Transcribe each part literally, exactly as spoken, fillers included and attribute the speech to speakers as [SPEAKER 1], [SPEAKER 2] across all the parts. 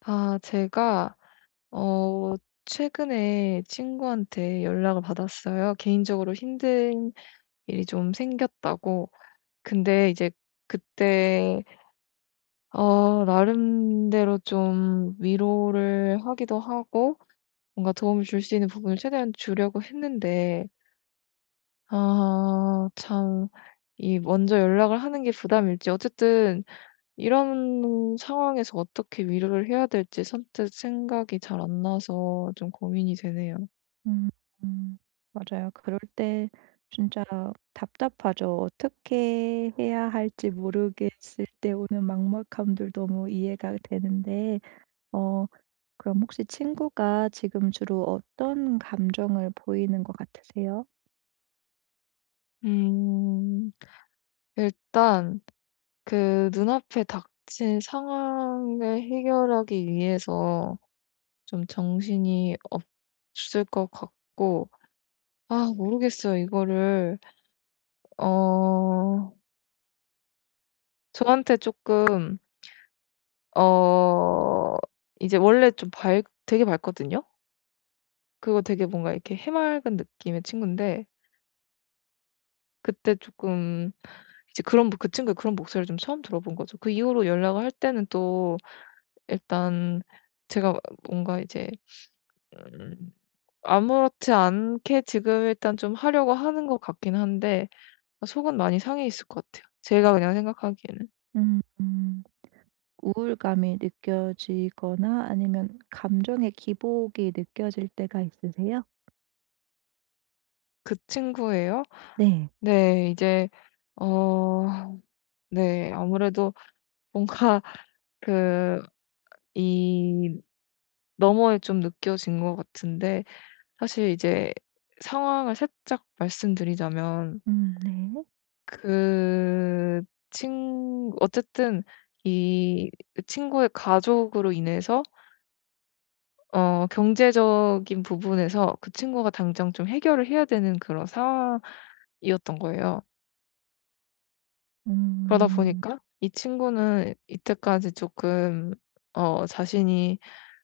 [SPEAKER 1] 아, 제가, 어, 최근에 친구한테 연락을 받았어요. 개인적으로 힘든 일이 좀 생겼다고. 근데 이제 그때, 어, 나름대로 좀 위로를 하기도 하고, 뭔가 도움을 줄 수 있는 부분을 최대한 주려고 했는데, 아, 참, 이 먼저 연락을 하는 게 부담일지. 어쨌든, 이런 상황에서 어떻게 위로를 해야 될지 선뜻 생각이 잘 안 나서 좀 고민이 되네요.
[SPEAKER 2] 음. 음. 맞아요. 그럴 때 진짜 답답하죠. 어떻게 해야 할지 모르겠을 때 오는 막막함들 너무 이해가 되는데. 어 그럼 혹시 친구가 지금 주로 어떤 감정을 보이는 것 같으세요?
[SPEAKER 1] 음, 일단 그 눈앞에 닥친 상황을 해결하기 위해서 좀 정신이 없을 것 같고, 아, 모르겠어요. 이거를, 어, 저한테 조금, 어, 이제 원래 좀 밝, 되게 밝거든요? 그거 되게 뭔가 이렇게 해맑은 느낌의 친구인데, 그때 조금 이제 그런 그 친구의 그런 목소리를 좀 처음 들어본 거죠. 그 이후로 연락을 할 때는 또 일단 제가 뭔가 이제 음 아무렇지 않게 지금 일단 좀 하려고 하는 것 같긴 한데 속은 많이 상해 있을 것 같아요. 제가 그냥 생각하기에는.
[SPEAKER 2] 음. 음. 우울감이 느껴지거나 아니면 감정의 기복이 느껴질 때가 있으세요?
[SPEAKER 1] 그 친구예요.
[SPEAKER 2] 네.
[SPEAKER 1] 네. 이제 어 네, 아무래도 뭔가 그 이 너머에 좀 느껴진 것 같은데 사실 이제 상황을 살짝 말씀드리자면
[SPEAKER 2] 음 네.
[SPEAKER 1] 그 친 어쨌든 이 친구의 가족으로 인해서 어 경제적인 부분에서 그 친구가 당장 좀 해결을 해야 되는 그런 상황이었던 거예요. 그러다
[SPEAKER 2] 음.
[SPEAKER 1] 보니까 이 친구는 이때까지 조금 어 자신이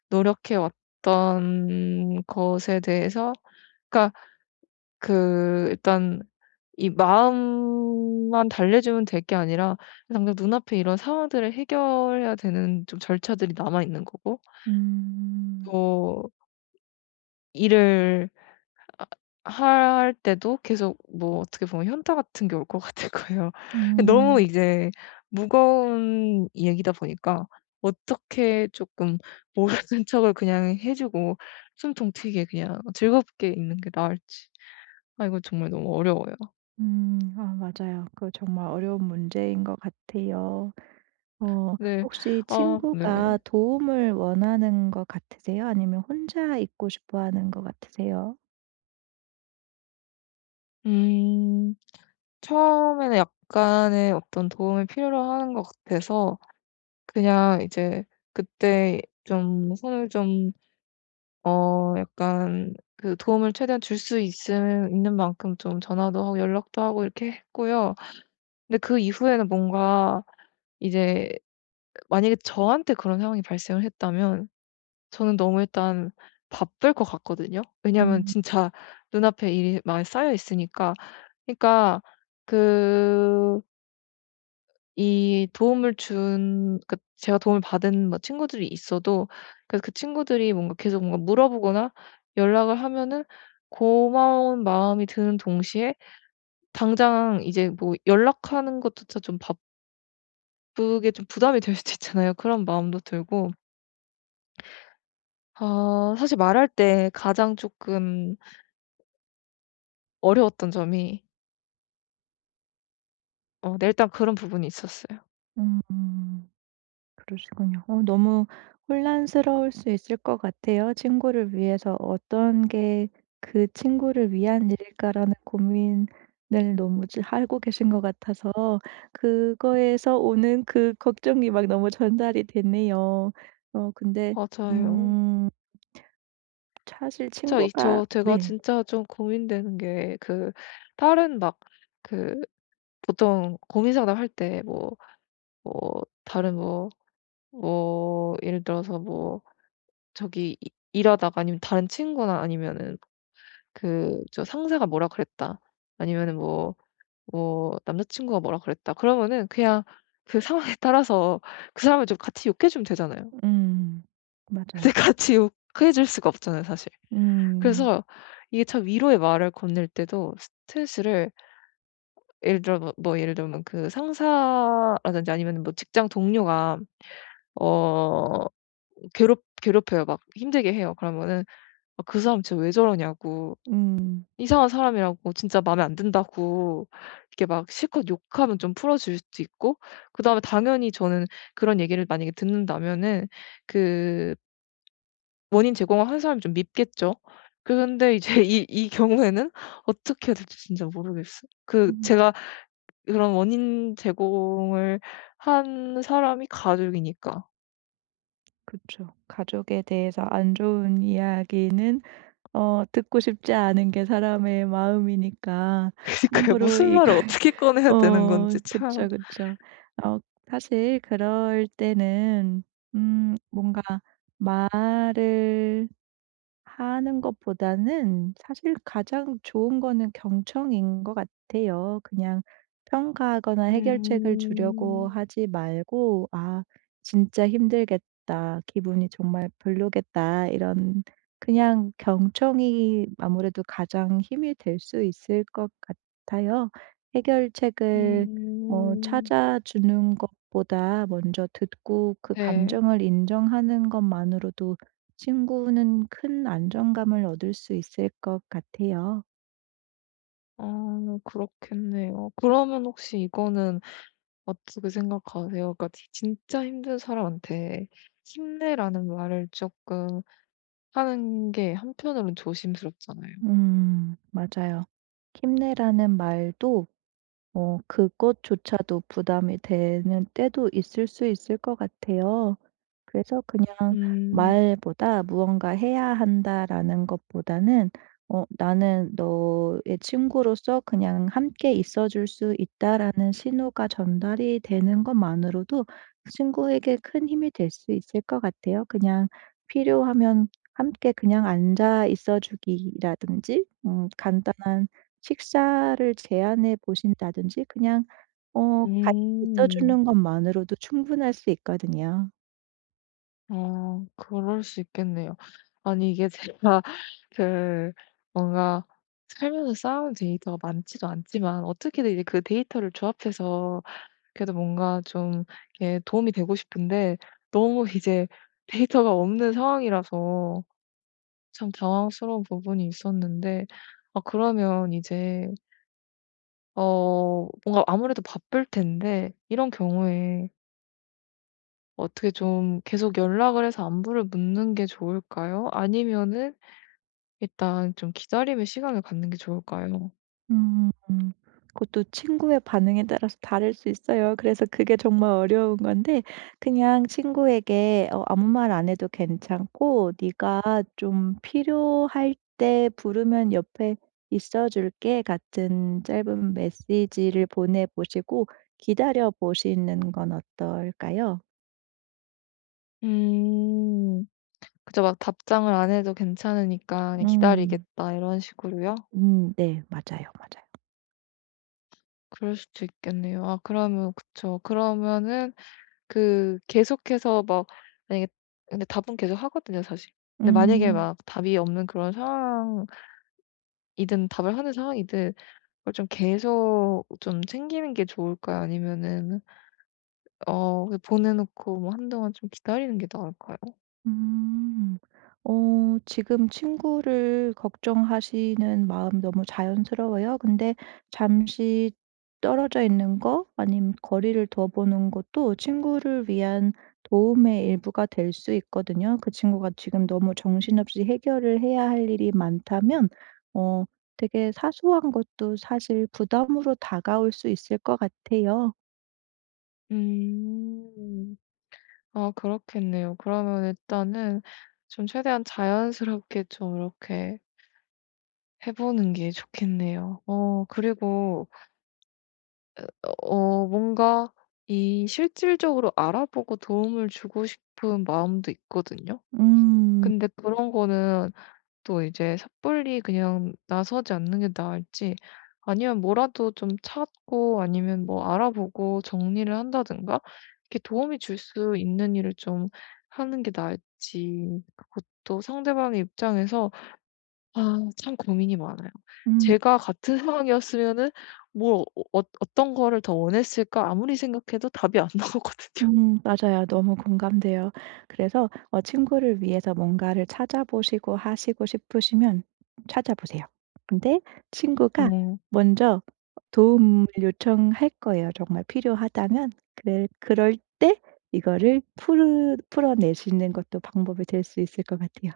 [SPEAKER 1] 노력해 왔던 것에 대해서 그러니까 그 일단 이 마음만 달래주면 될 게 아니라 당장 눈앞에 이런 상황들을 해결해야 되는 좀 절차들이 남아 있는 거고
[SPEAKER 2] 음.
[SPEAKER 1] 또 일을 아 할 때도 계속 뭐 어떻게 보면 현타 같은 게 올 것 같을 거예요. 너무
[SPEAKER 2] 음.
[SPEAKER 1] 이제 무거운 얘기다 보니까 어떻게 조금 모르는 척을 그냥 해 주고 숨통 트이게 그냥 즐겁게 있는 게 나을지. 아 이거 정말 너무 어려워요.
[SPEAKER 2] 음. 아 맞아요. 그거 정말 어려운 문제인 것 같아요. 어
[SPEAKER 1] 네.
[SPEAKER 2] 혹시
[SPEAKER 1] 아 네.
[SPEAKER 2] 친구가 도움을 원하는 것 같으세요? 아니면 혼자 있고 싶어 하는 것 같으세요?
[SPEAKER 1] 음. 처음에는 약간의 어떤 도움을 필요로 하는 것 같아서 그냥 이제 그때 좀 손을 좀 어 약간 그 도움을 최대한 줄 수 있음 있는 만큼 좀 전화도 하고 연락도 하고 이렇게 했고요. 근데 그 이후에는 뭔가 이제 만약에 저한테 그런 상황이 발생을 했다면 저는 너무 일단 바쁠 것 같거든요. 왜냐하면
[SPEAKER 2] 음.
[SPEAKER 1] 진짜 눈앞에 일이 많이 쌓여 있으니까 그러니까 그 이 도움을 준 그 제가 도움을 받은 뭐 친구들이 있어도 그 그 친구들이 뭔가 계속 뭔가 물어보거나 연락을 하면은 고마운 마음이 드는 동시에 당장 이제 뭐 연락하는 것조차 좀 바쁘게 좀 부담이 될 수도 있잖아요. 그런 마음도 들고. 아 사실 말할 때 가장 쪼끔 어려웠던 점이 어 네, 일단 그런 부분이 있었어요.
[SPEAKER 2] 음. 그러시군요. 어 너무 혼란스러울 수 있을 것 같아요. 친구를 위해서 '어떤 게 그 친구를 위한 일일까.'라는 고민을 너무 지 하고 계신 것 같아서 그거에서 오는 그 걱정이 막 너무 전달이 됐네요. 어 근데
[SPEAKER 1] 맞아요.
[SPEAKER 2] 음 사실
[SPEAKER 1] 저 이
[SPEAKER 2] 친구가.
[SPEAKER 1] 저 제가
[SPEAKER 2] 네.
[SPEAKER 1] 진짜 좀 고민되는 게 그 다른 막 그 보통 고민 상담할 때 뭐 뭐 다른 뭐 뭐 예를 들어서 뭐 저기 이 일하다가 아니면 다른 친구나 아니면은 그 저 상사가 뭐라 그랬다. 아니면은 뭐 뭐 남자친구가 뭐라 그랬다. 그러면은 그냥 그 상황에 따라서 그 사람을 좀 같이 욕해 주면 되잖아요.
[SPEAKER 2] 음. 맞아요.
[SPEAKER 1] 근데 같이 욕해 줄 수가 없잖아요 사실.
[SPEAKER 2] 음.
[SPEAKER 1] 그래서 이게 참 위로의 말을 건넬 때도 스트레스를 예를 들어 뭐 뭐 예를 들면 그 상사라든지 아니면은 뭐 직장 동료가 어 괴롭 괴롭혀요. 막 힘들게 해요. 그러면은 아 그 사람 진짜 왜 저러냐고
[SPEAKER 2] 음.
[SPEAKER 1] 이상한 사람이라고 진짜 마음에 안 든다고 이렇게 막 실컷 욕하면 좀 풀어줄 수 있고 그다음에 당연히 저는 그런 얘기를 만약에 듣는다면은 그 원인 제공을 한 사람이 좀 밉겠죠. 그런데 이제 이 이 경우에는 어떻게 해야 될지 진짜 모르겠어요. 그
[SPEAKER 2] 음.
[SPEAKER 1] 제가 그런 원인 제공을 한 사람이 가족이니까.
[SPEAKER 2] 그쵸. 가족에 대해서 안 좋은 이야기는 어 듣고 싶지 않은 게 사람의 마음이니까
[SPEAKER 1] 그니까요.
[SPEAKER 2] 함부로
[SPEAKER 1] 무슨
[SPEAKER 2] 이걸
[SPEAKER 1] 말을 어떻게 꺼내야 되는
[SPEAKER 2] 어
[SPEAKER 1] 건지 참.
[SPEAKER 2] 그쵸, 그쵸. 어 사실 그럴 때는 음 뭔가 말을 하는 것보다는 사실 가장 좋은 거는 경청인 것 같아요. 그냥 평가하거나 해결책을 주려고
[SPEAKER 1] 음.
[SPEAKER 2] 하지 말고 '아 진짜 힘들겠다. 기분이 정말 별로겠다.' 이런 그냥 경청이 아무래도 가장 힘이 될 수 있을 것 같아요. 해결책을 어
[SPEAKER 1] 음.
[SPEAKER 2] 찾아주는 것보다 먼저 듣고 그
[SPEAKER 1] 네.
[SPEAKER 2] 감정을 인정하는 것만으로도 친구는 큰 안정감을 얻을 수 있을 것 같아요.
[SPEAKER 1] 아 그렇겠네요. 그러면 혹시 이거는 어떻게 생각하세요? 그러니까 지 진짜 힘든 사람한테 "힘내."라는 말을 쪼끔 하는 게 한편으론 조심스럽잖아요.
[SPEAKER 2] 음, 맞아요. 힘내라는 말도 어 그것조차도 부담이 되는 때도 있을 수 있을 것 같아요. 그래서 그냥
[SPEAKER 1] 음.
[SPEAKER 2] 말보다 '무언가 해야 한다.'라는 것보다는 어 '나는 너의 친구로서 그냥 함께 있어 줄 수 있다.'라는 신호가 전달이 되는 것만으로도 그 친구에게 큰 힘이 될 수 있을 것 같아요. 그냥 필요하면 함께 그냥 앉아 있어 주기라든지 음 간단한 식사를 제안해 보신다든지 그냥 어 같이 있어
[SPEAKER 1] 음.
[SPEAKER 2] 주는 것만으로도 충분할 수 있거든요.
[SPEAKER 1] 어 그럴 수 있겠네요. 아니 이게 제가 그 뭔가 살면서 쌓아온 데이터가 많지도 않지만 어떻게든 이제 그 데이터를 조합해서 그래도 뭔가 좀 이렇게 도움이 되고 싶은데 너무 이제 데이터가 없는 상황이라서 참 당황스러운 부분이 있었는데 아 그러면 이제 어 뭔가 아무래도 바쁠 텐데 이런 경우에 어떻게 좀 계속 연락을 해서 안부를 묻는 게 좋을까요? 아니면은 일단 좀 기다림의 시간을 갖는 게 좋을까요?
[SPEAKER 2] 음. 그것도 친구의 반응에 따라서 다를 수 있어요. 그래서 그게 정말 어려운 건데 그냥 친구에게 어 아무 말 안 해도 괜찮고 "네가 좀 필요할 때 부르면 옆에 있어 줄게." 같은 짧은 메시지를 보내 보시고 기다려 보시는 건 어떨까요?
[SPEAKER 1] 음. 그죠. 막 답장을 안 해도 괜찮으니까 그냥
[SPEAKER 2] 음.
[SPEAKER 1] "기다리겠다." 이런 식으로요?
[SPEAKER 2] 음 네. 맞아요, 맞아요.
[SPEAKER 1] 그럴 수도 있겠네요. 아 그러면 그쵸. 그러면은 그 계속해서 막 만약에 근데 답은 계속 하거든요 사실. 근데 만약에
[SPEAKER 2] 음.
[SPEAKER 1] 막 답이 없는 그런 상황이든 답을 하는 상황이든 그걸 좀 계속 좀 챙기는 게 좋을까요? 아니면은 어 보내 놓고 뭐 한동안 좀 기다리는 게 나을까요?
[SPEAKER 2] 음. 어 지금 친구를 걱정하시는 마음 너무 자연스러워요. 근데 잠시 떨어져 있는 거 아니면 거리를 둬 보는 것도 친구를 위한 도움의 일부가 될 수 있거든요. 그 친구가 지금 너무 정신없이 해결을 해야 할 일이 많다면 어 되게 사소한 것도 사실 부담으로 다가올 수 있을 것 같아요.
[SPEAKER 1] 음. 아 그렇겠네요. 그러면 일단은 좀 최대한 자연스럽게 좀 이렇게 해 보는 게 좋겠네요. 어 그리고 어 뭔가 이 실질적으로 알아보고 도움을 주고 싶은 마음도 있거든요.
[SPEAKER 2] 음.
[SPEAKER 1] 근데 그런 거는 또 이제 섣불리 그냥 나서지 않는 게 나을지 아니면 뭐라도 좀 찾고 아니면 뭐 알아보고 정리를 한다든가 이렇게 도움이 줄 수 있는 일을 좀 하는 게 나을지 그것도 상대방의 입장에서 아 참 고민이 많아요.
[SPEAKER 2] 음.
[SPEAKER 1] 제가 같은 상황이었으면은 뭘 어 어 어떤 거를 더 원했을까 아무리 생각해도 답이 안 나오거든요.
[SPEAKER 2] 음 맞아요. 너무 공감돼요. 그래서 어 친구를 위해서 뭔가를 찾아보시고 하시고 싶으시면 찾아보세요. 근데 친구가
[SPEAKER 1] 어.
[SPEAKER 2] 먼저 도움을 요청할 거예요, 정말 필요하다면. 그래 그럴 때 이거를 풀어 풀어내시는 것도 방법이 될 수 있을 것 같아요.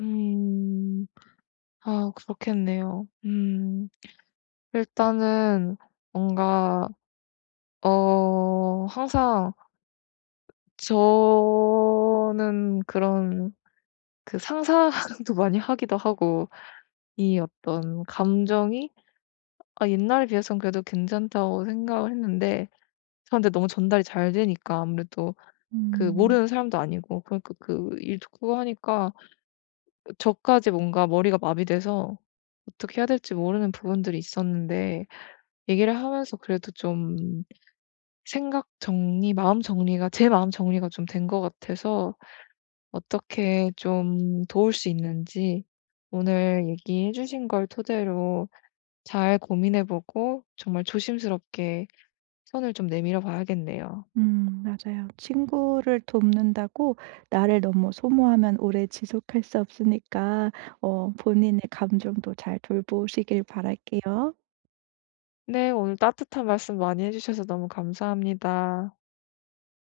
[SPEAKER 1] 음. 아 그렇겠네요. 음. 일단은 뭔가 어 항상 저는 그런 그 상상도 많이 하기도 하고 이 어떤 감정이 아 옛날에 비해서는 그래도 괜찮다고 생각을 했는데 저한테 너무 전달이 잘 되니까 아무래도 그
[SPEAKER 2] 음.
[SPEAKER 1] 모르는 사람도 아니고 그러니까 그 일 듣고 하니까 저까지 뭔가 머리가 마비돼서 어떻게 해야 될지 모르는 부분들이 있었는데 얘기를 하면서 그래도 좀 생각 정리, 마음 정리가 제 마음 정리가 좀 된 것 같아서 어떻게 좀 도울 수 있는지 오늘 얘기해 주신 걸 토대로 잘 고민해 보고 정말 조심스럽게 선을 좀 내밀어 봐야겠네요.
[SPEAKER 2] 음 맞아요. 친구를 돕는다고 나를 너무 소모하면 오래 지속할 수 없으니까 어 본인의 감정도 잘 돌보시길 바랄게요.
[SPEAKER 1] 네, 오늘 따뜻한 말씀 많이 해 주셔서 너무 감사합니다.